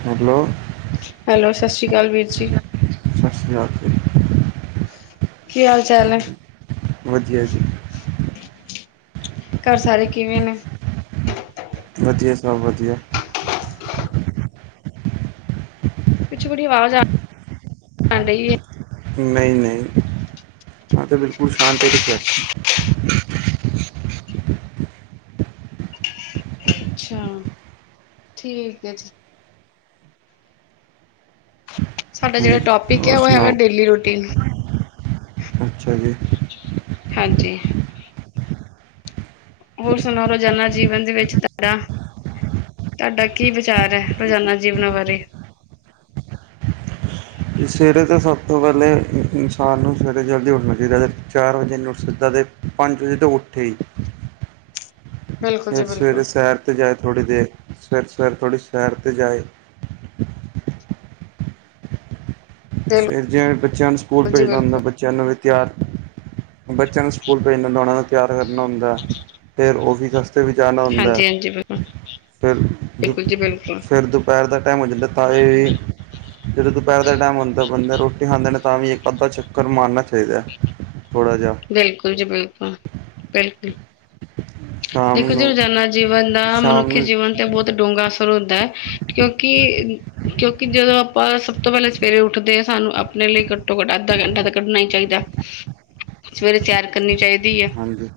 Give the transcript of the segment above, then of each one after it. Hello hello, Sat Sri ਅਕਾਲ ਵੀਰ ਜੀ। ਸਤਿ ਸ਼੍ਰੀ ਅਕਾਲ ਜੀ। ਕੀ ਹਾਲ ਚਾਲ ਨੇ? ਵਧੀਆ ਜੀ। ਘਰ ਸਾਰੇ ਕਿਵੇਂ ਨੇ? ਵਧੀਆ ਸਭ ਵਧੀਆ। ਪਿੱਛੋਂ ਬੜੀ ਆਵਾਜ਼ ਆ ਆਣ ਰਹੀ ਏ। ਨਹੀਂ-ਨਹੀਂ, ਮੈ ਤਾਂ ਬਿਲਕੁਲ ਸ਼ਾਂਤ ਵਿੱਚ ਬੈਠਾ। ਅੱਛਾ। ਠੀਕ ਹੈ ਜੀ। ਸਾਡਾ ਜਿਹੜਾ ਹਾਂਜੀ ਟੋਪਿਕ ਹੋਰ ਹੈ। ਉਹ ਹੈਗਾ ਸੁਣਾਓ ਡੇਲੀ ਰੂਟੀਨ ਅੱਛਾ ਜੀ। ਹਾਂਜੀ। ਹੋਰ, ਸੁਣਾ ਰੋਜ਼ਾਨਾ ਜੀਵਨ ਦੇ ਵਿੱਚ ਤੁਡਾ ਤੁਹਾਡਾ ਕੀ ਵਿਚਾਰ ਹੈ। ਰੋਜ਼ਾਨਾ ਜੀਵਨਾਂ ਬਾਰੇ ਸਵੇਰੇ ਤਾਂ ਸਭ ਤੋਂ ਪਹਿਲੇ ਇਨਸਾਨ ਨੂੰ ਸਵੇਰੇ ਜਲਦੀ ਉੱਠਣਾ ਚਾਹੀਦਾ, ਚਾਰ ਵਜੇ ਨਟ ਸਿੱਧਾ ਅਤੇ ਪੰਜ ਵਜੇ ਤੋਂ ਉੱਠੇ ਹੀ ਬਿਲਕੁਲ ਜੀ ਫਿਰ ਸਵੇਰੇ ਬਿਲਕੁਲ ਸੈਰ ਤੇ ਜਾਏ ਥੋੜ੍ਹੀ ਦੇਰ, ਸਵੇਰ -ਸਵੇਰ ਥੋੜ੍ਹੀ ਸੈਰ ਤੇ ਜਾਏ। ਬਿਲਕੁਲ ਫਿਰ ਜਿਵੇਂ ਬੱਚਿਆਂ ਨੂੰ ਸਕੂਲ ਜੀ ਭੇਜਦਾ ਹੁੰਦਾ, ਬਿਲਕੁਲ ਬੱਚਿਆਂ ਨੂੰ ਵੀਂ ਤਿਆਰ ਬੱਚਿਆਂ ਨੂੰ ਸਕੂਲ ਭੇਜਣਾ ਹੁੰਦਾ, ਉਹਨਾਂ ਨੂੰ ਤਿਆਰ ਕਰਨਾ ਹੁੰਦਾ ਹੈ, ਫਿਰ ਉਹ ਵੀ ਦ ਉੱਥੇ ਵੀ ਜਾਣਾ ਹੁੰਦਾ, ਹਾਂਜੀ ਹਾਂਜੀ ਬਿਲਕੁਲ ਫਿਰ ਦੁੱ ਬਿਲਕੁਲ ਜੀ ਬਿਲਕੁਲ ਫਿਰ ਦੁ ਦੁਪਹਿਰ ਦਾ ਟਾਈਮ ਹੋ ਜਾਂਦਾ, ਤਾ ਇਹ ਵੀ ਜਦੋਂ ਦੁਪਹਿਰ ਦਾ ਟਾਈਮ ਹੁੰਦਾ ਬੰਦੇ ਰੋਟੀ ਖਾਂਦਾ ਨਾ ਤਾਂ ਵੀ ਇੱਕ ਅੱਧਾ ਚੱਕ [inaudible] ਚਾਹੀਦਾ ਥੋੜ੍ਹਾ ਜਿਹਾ ਬਿਲਕੁਲ ਜੀ, ਬਿਲਕੁਲ-ਬਿਲਕੁਲ। [inaudible] ਦੇਖੋ ਜੀ, ਨੂੰ ਰੋਜ਼ਾਨਾ ਜੀਵਨ ਦਾ ਸ਼ਾਮ ਮਨੁੱਖੀ ਨੂੰ ਜੀਵਨ ਤੇ ਬਹੁਤ ਡੂੰਘਾ ਅਸਰ ਹੁੰਦਾ ਹੈ। ਕਿਉਂਕਿ ਕਿਉਂਕਿ ਜਦੋਂ ਆਪਾਂ ਸਭ ਤੋਂ ਪਹਿਲਾਂ ਸਵੇਰੇ ਉੱਠਦੇ ਹਾਂ, ਸਾਨੂੰ ਆਪਣੇ ਲਈ ਘਟੋ-ਘੱਟ, ਅੱਧਾ ਘੰਟਾ ਤਾਂ ਕੱਢਣਾ ਹੀ ਚਾਹੀਦਾ ਸਵੇਰੇ ਸੈਰ ਕਰਨੀ ਚਾਹੀਦੀ ਹੈ। ਹਾਂਜੀ।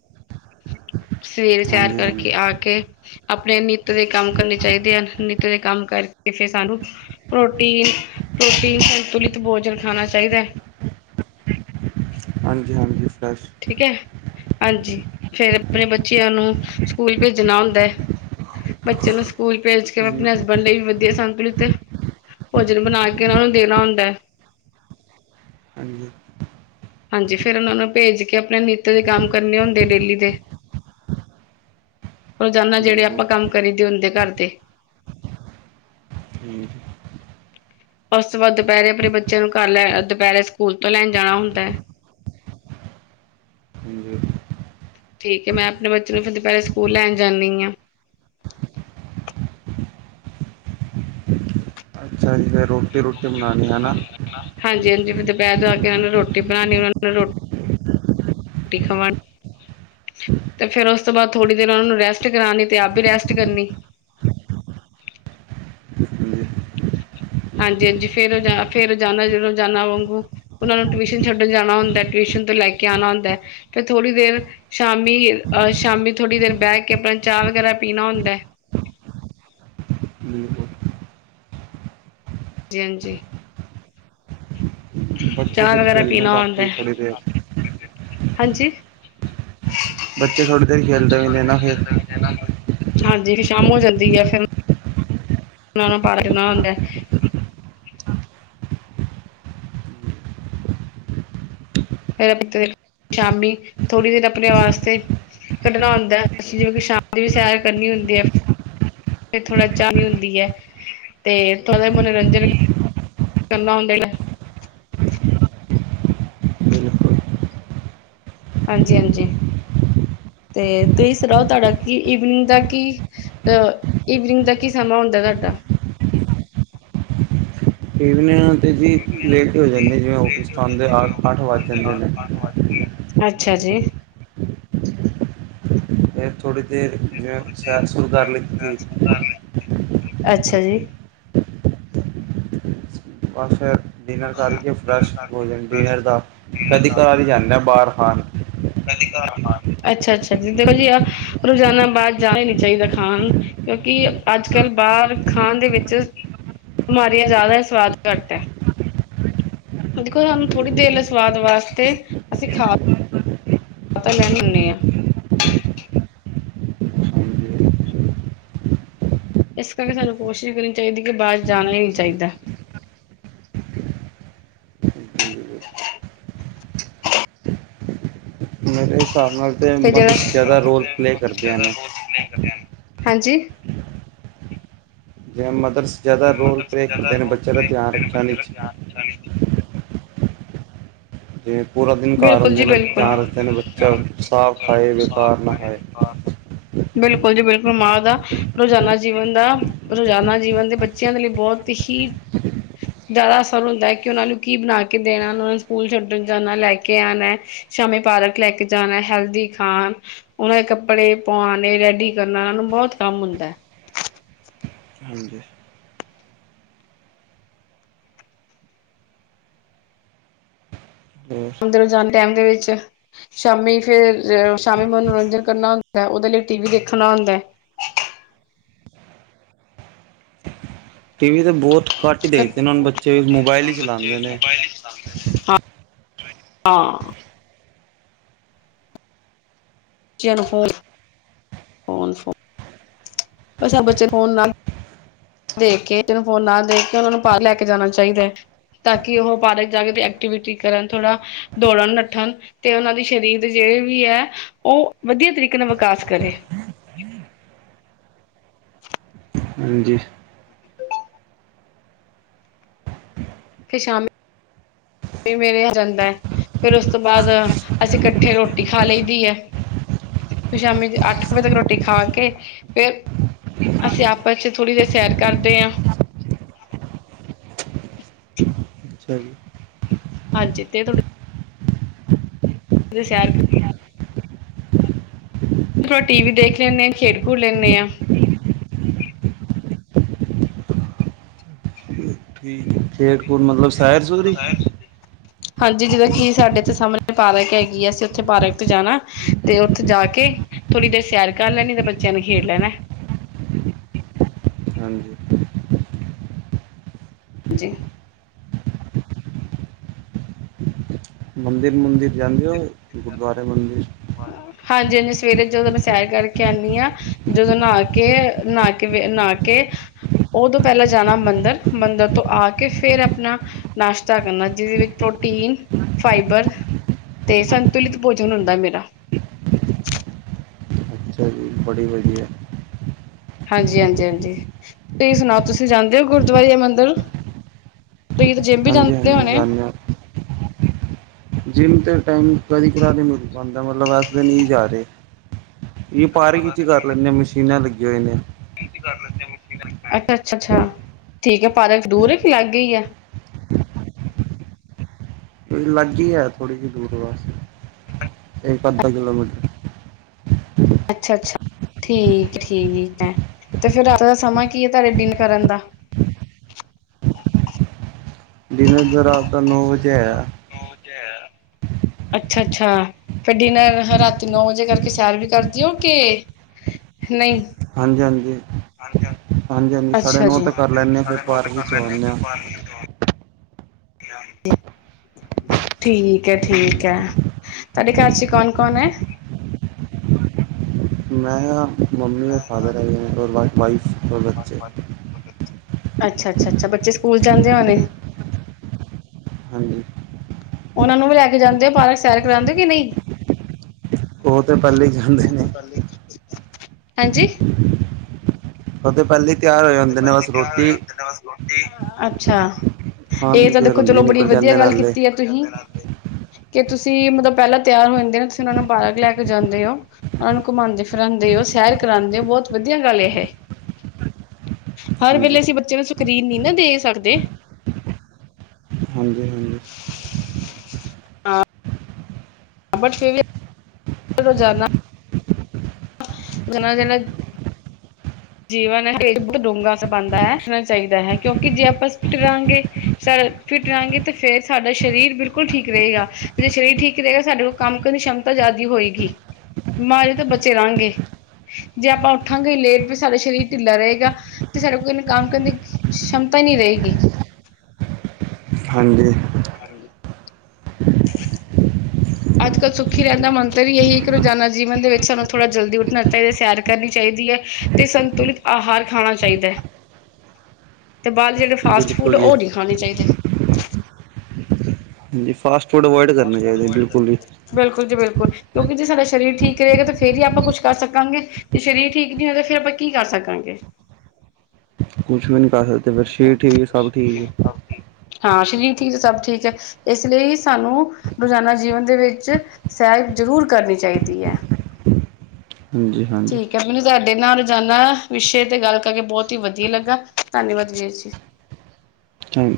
ਸਵੇਰ ਸੈਰ ਹਾਂਜੀ ਹਾਂਜੀ ਕਰਕੇ ਆ ਕੇ ਆਪਣੇ ਨਿੱਤ ਦੇ ਕੰਮ ਕਰਨੇ ਚਾਹੀਦੇ ਹਨ। ਨਿੱਤ ਦੇ ਕੰਮ ਕਰਕੇ ਕਿ ਫਿਰ ਸਾਨੂੰ ਪ੍ਰੋਟੀਨ ਪ੍ਰੋਟੀਨ ਸੰਤੁਲਿਤ ਭੋਜਨ ਖਾਣਾ ਚਾਹੀਦਾ ਹੈ। ਹਾਂਜੀ -ਹਾਂਜੀ ਫਰੈਸ਼। ਠੀਕ ਏ, ਹਾਂਜੀ। ਫੇਰ ਅਪਣੇ ਬੱਚਿਆਂ ਨੂੰ ਸਕੂਲ ਭੇਜਣਾ ਹੁੰਦੈ। ਬੱਚਿਆਂ ਨੂੰ ਸਕੂਲ ਭੇਜ ਕੇ ਮੈਂ ਅਪਣੇ ਹਾਂਜੀ ਹਸਬੈਂਡ ਲਈ ਵਧੀਆ ਸੰਕੁਲਿਤ ਭੋਜਨ ਬਨਾ ਕੇ ਓਣਾ ਨੂੰ ਦੇਣਾ ਹੁੰਦੈ। ਹਾਂਜੀ। ਹਾਂਜੀ ਫੇਰ ਉਨਾਂ ਨੂੰ ਭੇਜ ਕੇ ਅਪਣੇ ਨਿੱਤ ਦੇ ਕੰਮ ਕਰਨੇ ਹੁੰਦੇ ਡੇਲੀ ਦੇ। ਰੋਜ਼ਾਨਾ ਜੇੜੇ ਬਿਲਕੁਲ ਆਪਾਂ ਕੰਮ ਕਰੀਦੇ ਹੁੰਦੇ ਘਰ ਦੇ। ਹੂੰ। ਓਸ ਤੋਂ ਬਾਦ ਦੁਪੈਰੇ ਅਪਣੇ ਬੱਚਿਆਂ ਨੂੰ ਘਰ ਲੈ, ਦੁਪੈਰੇ ਸਕੂਲ ਤੋਂ ਲੈਣ ਜਾਣਾ ਹੁੰਦੈ। ਹਜੀ। ਠੀਕ ਏ, ਮੈਂ ਅਪਣੇ ਬੱਚੇ ਨੂੰ ਫੇਰ ਦੁਪੈਰੇ ਸਕੂਲ ਲੈਨ ਜਾਨੀ ਆ। ਅੱਛਾ ਜੀ ਫਿਰ ਰੋਟੀ -ਰੂਟੀ ਬਨਾਨੀ, ਹੈਨਾ? ਹਾਂਜੀ- ਹਾਂਜੀ, ਫੇਰ ਦੁਪੈਰ ਦ ਆ ਕੇ ਓਨਾਂ ਨੂੰ ਰੋਟੀ ਬਨਾਨੀ, ਓਨਾ ਨੂੰ ਰੋ ਰੋਟੀ ਖਵਾਨ ਤੇ ਫੇਰ ਓਸ ਤੋਂ ਬਾਦ ਥੋੜ੍ਹੀ ਦੇਰ ਓਨਾਂ ਨੂੰ ਰੈਸਟ ਕਰਾਣੀ ਤੇ ਆਪ ਵੀ ਰੈਸਟ ਕਰਨੀ। ਹਾਂਜੀ। ਹਾਂਜੀ-ਹਾਂਜੀ ਫੇਰ ਰੋਜਾ-ਫੇਰ ਜ਼ਾਨਾ-ਰੋਜ਼ਾਨਾ ਵਂਗੂ- ਓਨਾ ਨੂੰ ਟਿਊਸ਼ਨ ਛੱਡਣ ਜਾਣਾ ਹੁੰਦੈ, ਟਿਊਸ਼ਨ ਤੋਂ ਲੈ ਕੇ ਆਣਾ ਹੁੰਦੈ। ਤੇ ਥੋੜ੍ਹੀ ਦੇਰ ਸ਼ਾਮੀ, ਅ ਸ਼ਾਮੀ ਥੋੜ੍ਹੀ ਦੇਰ ਬੈ ਕੇ ਅਪਣਾ ਚਾਅ ਵਗੈਰਾ ਪੀਣਾ ਹੁੰਦੈ। ਬਿਲਕੁਲ। ਜੀ ਹਾਂਜੀ। ਬੱਚੇ ਚਾਅ ਫਿਰ ਵਗੈਰਾ ਖੇਲਦੇ ਨੇ ਪੀਣਾ ਰਾਤੀ ਹੁੰਦੈ, ਥੋੜ੍ਹੀ ਦੇਰ ਹਾਂਜੀ। ਬੱਚੇ ਥੋੜੀ ਦੇਰ ਖੇਲਦੇ ਵੀ ਨੇ ਨਾ ਫੇਰ। ਨਾ ਫੇਰ। ਹਾਂਜੀ ਫੇਰ ਸ਼ਾਮ ਹੋ ਜਾਂਦੀ ਐ ਫੇਰ [inaudible] ਓਨਾਂ ਨੂੰ ਪਾਰਕ ਜਾਨਾ ਹੁੰਦੈ। ਫੇਰ ਤੇ ਸ਼ਾਮੀ ਥੋੜ੍ਹੀ ਦੇਰ ਅਪਣੇ ਵਾਸਤੇ ਕੱਢਣਾ ਹੁੰਦੈ, ਅਸੀ ਕਿਉਕਿ ਸ਼ਾਮ ਦੀ ਵੀ ਸੈਰ ਕਰਨੀ ਹੁੰਦੀ ਏ। ਤੇ ਥੋੜਾ ਚਾਅ, ਕਰਨੀ ਹੁੰਦੀ ਐ। ਤੇ ਥੋੜਾ ਮਨੋਰੰਜਨ ਕਰਨਾ ਹੁੰਦੈ। ਬਿਲਕੁਲ ਹਾਂਜੀ-ਹਾਂਜੀ। ਤੇ ਤੁਸੀਂ ਸੁਣਾਓ ਤੁਆਡਾ ਕੀ ਇਵਨਿੰਗ ਦਾ ਕੀ ਅ ਈਵਨਿੰਗ ਦਾ ਕੀ ਸਮਾਂ ਹੁੰਦਾ ਤੁਆਡਾ? ਇਵਨਿੰਗ ਤੇ ਜੀ ਲੇਟ ਈ ਹੋ ਜਾਈਦੈ, ਜਿਵੇਂ ਆਫਿਸ ਤੋਂ ਆਂਦੇ ਅ - ਅੱਠ ਵੱਜ ਜਾਂਦੇ ਨੇ। ਅੱਛਾ ਜੀ। ਫੇਰ ਥੋੜੀ ਦੇਰ ਜਿਵੇਂ ਸੈਰ-ਸੂਰ ਕਰ ਲਈ ਦੀ। ਅੱਛਾ ਜੀ। ਪਰ ਫੇਰ ਡਿਨਰ ਕਰਕੇ ਫਰੈਸ਼ ਭੋਜਨ। ਡਿਨਰ ਤਾਂ, ਕਦੀ-ਕਦਾਰ ਈ ਜਾਂਨੇ ਆ ਬਾਰ ਖਾਨ। ਅੱਛਾ-ਅੱਛਾ ਜੀ। ਦੇਖੋ ਜੀ ਅ ਰੋਜਾਨਾ ਬਾਰ ਜਾਨਾ ਈ ਨੀ ਚਾਈਦਾ ਖਾਨ। ਕਿਉਂਕਿ ਅੱਜ ਕੱਲ੍ਹ ਬਾਰ ਖਾਨ ਦੇ ਵਿੱਚ ਬਿਮਾਰੀਆਂ ਜਾਦਾ ਐ, ਸੁਆਦ ਘੱਟ ਐ। ਓ ਦੇਖੋ ਸਾਨੂੰ, ਥੋੜੀ ਦੇਰ ਲਈ ਸੁਆਦ ਵਾਸਤੇ ਅਸੀਂ ਖਾ ਖਾ ਤਾ ਲੈਨੇ ਹੁੰਨੇ ਆ। ਏਸ ਕਰਕੇ ਸਾਨੂੰ ਕੋਸ਼ਿਸ਼ ਕਰਨੀ ਚਾਈਦੀ ਕਿ ਬਾਰ ਜਾਨਾ ਈ ਨੀ ਚਾਈਦਾ। ਮੇਰੇ ਹਿਸਾਬ ਨਾਲ ਤੇ ਫਿਰ ਮਦਰਸ ਜਾਦਾ ਰੋਲ ਪਲੇਅ ਕਰਦਿਆਂ ਨੇ। ਸ ਪਲੇ ਕਰਦੇ ਐਂ। ਹਾਂਜੀ। ਜਿਵੇਂ ਮਦਰਸ ਜਿਆਦਾ ਰੋਲ ਪਲੇਅ ਕਰਦੇ ਨੇ ਬੱਚਿਆਂ ਦਾ ਧਿਆਨ ਰੱਖੇਅਨ ਵਿੱਚ। [unintelligible] ਜਿਵੇਂ ਪੂਰਾ ਦਿਨ ਘਰ ਬਿਲਕੁਲ ਹੁੰਦੇ ਜੀ ਨੇ ਬਿਲਕੁਲ। ਧਿਆਨ ਰੱਖਦੇ ਨੇ ਬੱਚਾ ਸਾਫ਼ ਖਾਏ ਬੇਕਾਰ ਨਾ ਖਾਏ। ਬਿਲਕੁਲ ਜੀ, ਬਿਲਕੁਲ ਮਾਂ ਦਾ ਰੋਜਾਨਾ ਜੀਵਨ ਦਾ, ਰੋਜਾਨਾ ਜੀਵਨ ਦੇ ਬੱਚਿਆਂ ਦੇ ਲਈ ਬੋਤ ਹੀ ਜਿਆਦਾ ਅਸਰ ਹੁੰਦੈ ਕਿ ਓਨਾਂ ਨੂੰ ਕੀ ਬਨਾ ਕੇ ਦੇਣਾ ਓਨਾ ਨੂੰ ਸਕੂਲ ਛੱਡਨ ਜਾਨਾ ਲੈ ਕੇ ਆਨੈ, ਸ਼ਾਮੀ ਪਾਰਕ ਲੈ ਕੇ ਜਾਨੈ, ਹੈਲਦੀ ਖਾਨ ਓਨਾਂ ਦੇ ਕੱਪੜੇ ਪੁਆਨੇ, ਰੈਡੀ ਕਰਨਾ ਓਨਾ ਨੂੰ ਬੋਤ ਕੰਮ ਹੁੰਦੈ। ਹਾਂਜੀ। ਹੰ। ਓਨਦੇ ਰੋਜਾਨ ਟੈਮ ਦੇ ਵਿੱਚ ਸ਼ਾਮੀ ਫਿਰ ਸ਼ਾਮੀ ਮਨੋਰੰਜਨ ਕਰਨਾ ਹੁੰਦਾ, ਓਦੇ ਲਈ ਟੀਵੀ ਦੇਖਣਾ ਹੁੰਦੈ। ਟੀਵੀ ਤੇ ਬੋਤ ਘੱਟ ਈ ਦੇਖਦੇ ਨੇ ਹੁਨ ਬੱਚੇ, ਮੋਬਾਇਲ ਈ ਚਲਾਂਦੇ ਨੇ। ਹਾਂ, ਆਂ। ਚਿਆਂ ਨੂੰ ਫੋਨ, ਫੋਨ, ਬਸ ਐ ਬੱਚੇ ਫੋਨ ਨਾਲ ਦੇਖ ਕੇ ਤਨੂੰ ਫੋਨ ਨਾਲ ਦੇਖ ਕੇ ਓਨਾ ਨੂੰ ਪਾਰ ਲੈ ਕੇ ਜਾਨਾ ਚਾਈਦੈ। ਤਾਂ ਕਿ ਓਹ ਪਾਰਕ ਜਾ ਕੇ ਤੇ ਐਕਟੀਵਿਟੀ ਕਰਨ ਥੋੜਾ ਦੌੜਨ-ਨੱਠਣ ਤੇ ਓਨਾਂ ਦੀ ਸ਼ਰੀਰ ਦੇ ਜੇੜੇ ਵੀ ਐ ਔ ਵਧੀਆ ਤਰੀਕੇ ਨਾਲ ਵਕਾਸ ਕਰੇ। ਹਾਂਜੀ। ਫੇਰ ਸ਼ਾਮ, ਫੇਰ ਮੇਰੇ ਆ ਜਾਂਦੈ। ਫਿਰ ਉਸ ਤੋਂ ਬਾਦ ਅਸੀ ਕੱਠੇ ਈ ਰੋਟੀ ਖਾ ਲਈ ਦੀ ਐ। ਫਿਰ ਸ਼ਾਮੀ ਅੱਠ ਕੁ ਵਜੇ ਤੱਕ ਰੋਟੀ ਖਾ ਕੇ ਫੇਰ ਅਸੀ ਆਪਸ 'ਚ ਥੋੜੀ ਦੇਰ ਸੈਰ ਕਰਦੇ ਆਂ ਅੱਛਾ ਜੀ ਹਾਂਜੀ ਤੇ ਤੁਆ ਡੀ ਸੈਰ ਥੋੜਾ ਟੀਵੀ ਦੇਖ ਲੈਨੇ ਆਂ, ਖੇਡ-ਖੂਡ ਲੈਂਨੇ ਆਂ। ਖੇਡ-ਖੂਡ ਮਤਲਬ ਸੈਰ-ਸੂਰ ਈ? ਹਾਂਜੀ ਜਿਦੋਂ ਕਿ ਸਾਡੇ ਏੱਥੇ ਸਾਮਨੇ ਪਾਰਕ ਹੈਗੀ ਐ ਅਸੀ ਓਥੇ ਪਾਰਕ ਤੇ ਜਾਨਾ ਤੇ ਓਥੇ ਜਾ ਕੇ ਥੋੜੀ ਦੇਰ ਸੈਰ ਕਰ ਲੈਨੀ ਫੇਰ ਬੱਚਿਆਂ ਨੇ ਖੇਡ ਲੈਨੈ। ਹਾਂਜੀ। ਜੀ। ਮੰਦਿਰ-ਮੁੰਦਿਰ ਜਾਂਦੇ ਓ, ਗੁਰਦੁਆਰੇ ਮੰਦਿਰ? ਹਾਂਜੀ-ਹਾਂਜੀ ਸਵੇਰੇ ਜਦੋ ਮੈਂ ਸੈਰ ਕਰਕੇ ਆਂਨੀਂ ਆਂ ਜਦੋਂ ਨਾਂਅ ਕੇ, ਅ ਨਾਂਅ ਕੇ, ਵੇ ਨਾਂਅ ਕੇ ਓ ਤੋ ਪੈਲਾਂ ਜਾਨਾ ਮੰਦਿਰ, ਮੰਦਿਰ ਤੋਂ ਆ ਕੇ ਫੇਰ ਆਪਨਾ ਨਾਸ਼ਤਾ ਕਰਨਾ। ਜਿਦੇ ਵਿੱਚ ਪ੍ਰੋਟੀਨ, ਫਾਈਬਰ ਤੇ ਸਨ ਤੁਲਿਤ ਭੋਜਨ ਹੁੰਦੈ ਮੇਰਾ। ਅੱਛਾ ਜੀ ਬੜੀ ਵਧੀਐ। ਹਾਂਜੀ-ਹਾਂਜੀ-ਹਾਂਜੀ। ਤੁਸੀ ਸੁਨਾੳ, ਤੁਸੀ ਜਾਂਦੇ ਓ ਗੁਰਦੁਆਰੇ ਯਾਂ ਮੰਦਰ? ਤੁਹੀ ਤੇ ਜਿਮ ਵੀ ਹਾਂਜੀ ਜਾਂਦੇ ਹਾਂਜੀ ਹੋਨੇ? ਜਿਮ ਤੇ ਟਾਈਮ ਕਦੀ ਕਦਾਰ ਨੀ ਮਿਲ ਪਾਂਦਾ ਮਤਲਬ ਅੱਜ ਤੇ ਨੀ ਜਾ ਰੇ। ਈ ਪਾਰਕ ਇੱਚ ਈ ਕਰ ਲੈਂਨੇ ਆਂ, ਮਸ਼ੀਨਾਂ ਲੱਗਿਆਂ ਹੋਈ ਨੇ। ਅੱਛਾ, ਅੱਛਾ-ਅੱਛਾ, ਠੀਕ ਹੈ। ਪਾਰਕ ਦੂਰ ਏ ਕੇ ਲਾਗੇ ਹੀ ਏ? ਲਾਗੇ ਹੀ ਹੈ, ਥੋੜ੍ਹੀ ਜਿਹੀ ਦੂਰ ਵਾਸਤੇ ਇੱਕ ਅੱਧਾ ਕਿਲੋਮੀਟਰ ਅੱਛਾ-ਅੱਛਾ, ਠੀਕ-ਠੀਕ ਹੈ, ਤੇ ਫਿਰ ਰਾਤ ਦਾ ਸਮਾਂ ਕੀ ਹੈ ਤੁਹਾਡੇ ਡਿਨਰ ਕਰਨ ਦਾ? ਡਿਨਰ ਰਾਤ ਦਾ ਨੌ ਵਜੇ ਆਇਆ। ਅੱਛਾ-ਅੱਛਾ। ਫਿਰ ਡਿਨਰ ਰਾਤੀ ਨੌ ਵਜੇ ਕਰਕੇ ਸੈਰ ਵੀ ਕਰ ਦੇ ਓ ਕਿ ਨਹੀਂ? ਹਾਂਜੀ-ਹਾਂਜੀ, ਹਾਂਜੀ-ਹਾਂਜੀ, ਸਾਢੇ ਅੱਛਾ ਨੌ ਜੀ। ਤਕ ਕਰ ਲੈਂਦੇ ਹਾਂ। ਫਿਰ ਪਾਰਕ ਵਿੱਚ ਆਉਂਦੇ ਹਾਂ। [unintelligible] [unintelligible] [unintelligible] ਠੀਕ ਹੈ, ਠੀਕ ਹੈ, ਤੁਹਾਡੇ ਘਰ ਚੀ ਕੌਣ-ਕੌਣ ਹੈ? ਮੈਂ ਆ ਮੰਮੀ ਆ ਫਾਦਰ ਹੈ, ਜਾ ਵਾਈਫ ਦੋ ਬੱਚੇ। ਅੱਛਾ, ਅੱਛਾ-ਅੱਛਾ, ਬੱਚੇ ਸਕੂਲ ਜਾਂਦੇ ਹੋਨੇ? ਹਾਂਜੀ। ਉਹਨਾ ਨੂੰ ਵੀ ਲੈ ਕੇ ਜਾਂਦੇ ਆ। ਪਾਰਕ ਸੈਰ ਕਰਾਉਂਦੇ ਕਿ ਨਹੀਂ? ਉਹ ਤਾਂ ਪਹਿਲੇੇ ਹੀ ਜਾਂਦੇ ਨੇ। [inaudible] ਹੈਂਜੀ। ਉਹਦੇ ਪਹਿਲੇ ਤਿਆਰ ਹੋਏ ਹੁੰਦੇ ਨੇ, ਬਸ ਰੋਟੀ ਅੱਛਾ, ਖਾਣ ਇਹ ਦੀ ਤਾਂ ਦੇਰ ਦੇਖੋ ਹੁੰਦੀ ਚਲੋ ਬੜੀ ਨਿਕਲ ਵਧੀਆ ਜਾਂਦੇ ਗੱਲ ਨਾਲੇ ਕੀਤੀ ਆ। ਤੁਸੀਂ ਕਿ ਤੁਸੀਂ ਮਤਲਬ ਪਹਿਲਾਂ ਤਿਆਰ ਹੋ ਜਾਂਦੇ ਨੇ, ਤੁਸੀਂ ਉਹਨਾ ਨੂੰ ਪਾਲਕ ਲੈ ਕੇ ਜਾਂਦੇ ਹੋ। ਓਨਾ ਨੂੰ ਘੁਮਾਉਂਦੇ ਫਿਰਰਾਉਂਦੇ ਉਹ ਸੈਰ ਕਰਾਉਂਦੇ ਬਹੁਤ ਵਧੀਆ ਗੱਲ ਇਹ ਹੈ। ਹਰ ਹਾਂਜੀ ਵੇਲੇ ਅਸੀਂ ਬੱਚੇ ਨੂੰ ਸਕਰੀਨ ਨਹੀਂ ਨਾ ਦੇ ਸਕਦੇ। ਹਾਂਜੀ-ਹਾਂਜੀ। ਹਾਂ। ਬਟ ਫਿਰ ਰੋਜ਼ਾਨਾ [unintelligible] ਜੀਵਨ ਬਹੁਤ ਡੂੰਘਾ [inaudible] ਕਿਉਂਕਿ ਜੇ ਆਪਾਂ ਫਟ ਰਹਾਂਗੇ ਸ ਫਿੱਟ ਰਹਾਂਗੇ, ਤੇ ਫੇਰ ਸਾਡਾ ਸਰੀਰ ਬਿਲਕੁਲ ਠੀਕ ਰਹੇਗਾ। ਤੇ ਜੇ ਸਰੀਰ ਠੀਕ ਰਹੇਗਾ, ਸਾਡੇ ਕੋਲ ਕੰਮ ਕਰਨ ਦੀ ਸਮਤਾ ਜ਼ਿਆਦਾ ਹੋਏਗੀ। [unintelligible] ਸਾਡਾ ਸਰੀਰ ਢਿੱਲਾ ਰਹੇਗਾ, ਤੇ ਸਾਡੇ ਕੋਲ ਕੰਮ ਕਰਨ ਦੀ ਸਮਤਾ ਹੀ ਨਹੀਂ ਰਹੇਗੀ। ਹਾਂਜੀ। ਹਾਜੀ। [unintelligible] ਅੱਜ-ਕੱਲ੍ਹ ਸੁਖੀ ਰਹਿਣ ਦਾ ਮੰਤਰ ਵੀ ਇਹੀ ਇੱਕ ਰੋਜ਼ਾਨਾ ਜੀਵਨ ਦੇ ਵਿੱਚ ਸਾਨੂੰ ਥੋੜ੍ਹਾ ਜਲਦੀ ਉੱਠਣਾ ਚ ਸੈਰ ਕਰਨੀ ਚਾਹੀਦੀ ਹੈ, ਤੇ ਸੰਤੁਲਿਤ ਆਹਾਰ ਖਾਣਾ ਚਾਹੀਦਾ ਹੈ। ਤੇ ਬਾਅਦ ਜਿਹੜੇ ਫਾਸਟ ਫੂਡ ਬਿਲਕੁਲ ਜੀ ਉਹ ਨਹੀਂ ਖਾਣੇ ਚਾਹੀਦੇ। ਹਾਂਜੀ, ਫਾਸਟ ਫੂਡ ਅਵਾਇਡ ਕਰਨੇ ਚਾਹੀਦੇ ਬਿਲਕੁਲੀ ਬਿਲਕੁਲ ਜੀ ਬਿਲਕੁਲ, ਕਿਉਂਕਿ ਜੇ ਸਾਡਾ ਸਰੀਰ ਠੀਕ ਰਹੇਗਾ, ਤਾਂ ਫੇਰ ਹੀ ਆਪਾਂ ਕੁਛ ਕਰ ਸਕਾਂਗੇ। ਤੇ ਸਰੀਰ ਠੀਕ ਨੀ ਹੈਗਾ, ਫੇਰ ਆਪਾਂ ਕੀ ਕਰ ਸਕਾਂਗੇ। ਕੁਛ ਵੀ ਨੀ ਕਰ ਸਕਦੇ, ਫੇਰ ਸ਼ਰੀਰ ਠੀਕ ਸਭ ਠੀਕ ਹੈ। ਹਾਂ, ਸਰੀਰ ਠੀਕ ਸਭ ਠੀਕ ਹੈ, ਇਸ ਲਈ ਸਾਨੂੰ ਰੋਜ਼ਾਨਾ ਜੀਵਨ ਦੇ ਵਿੱਚ ਸੈਰ ਜ਼ਰੂਰ ਕਰਨੀ ਚਾਹੀਦੀ ਹੈ। ਹਂਜੀ ਠੀਕ ਹੈ। ਮੈਨੂੰ ਤਾਡੇ ਨਾਲ ਰੋਜ਼ਾਨਾ ਵਿਸ਼ੇ ਤੇ ਗੱਲ ਕਰਕੇ ਬਹੁਤ ਹੀ ਵਧੀਆ ਲੱਗਾ ਧੰਨਵਾਦ [unintelligible] ਜੀ। ਥੈਂਕ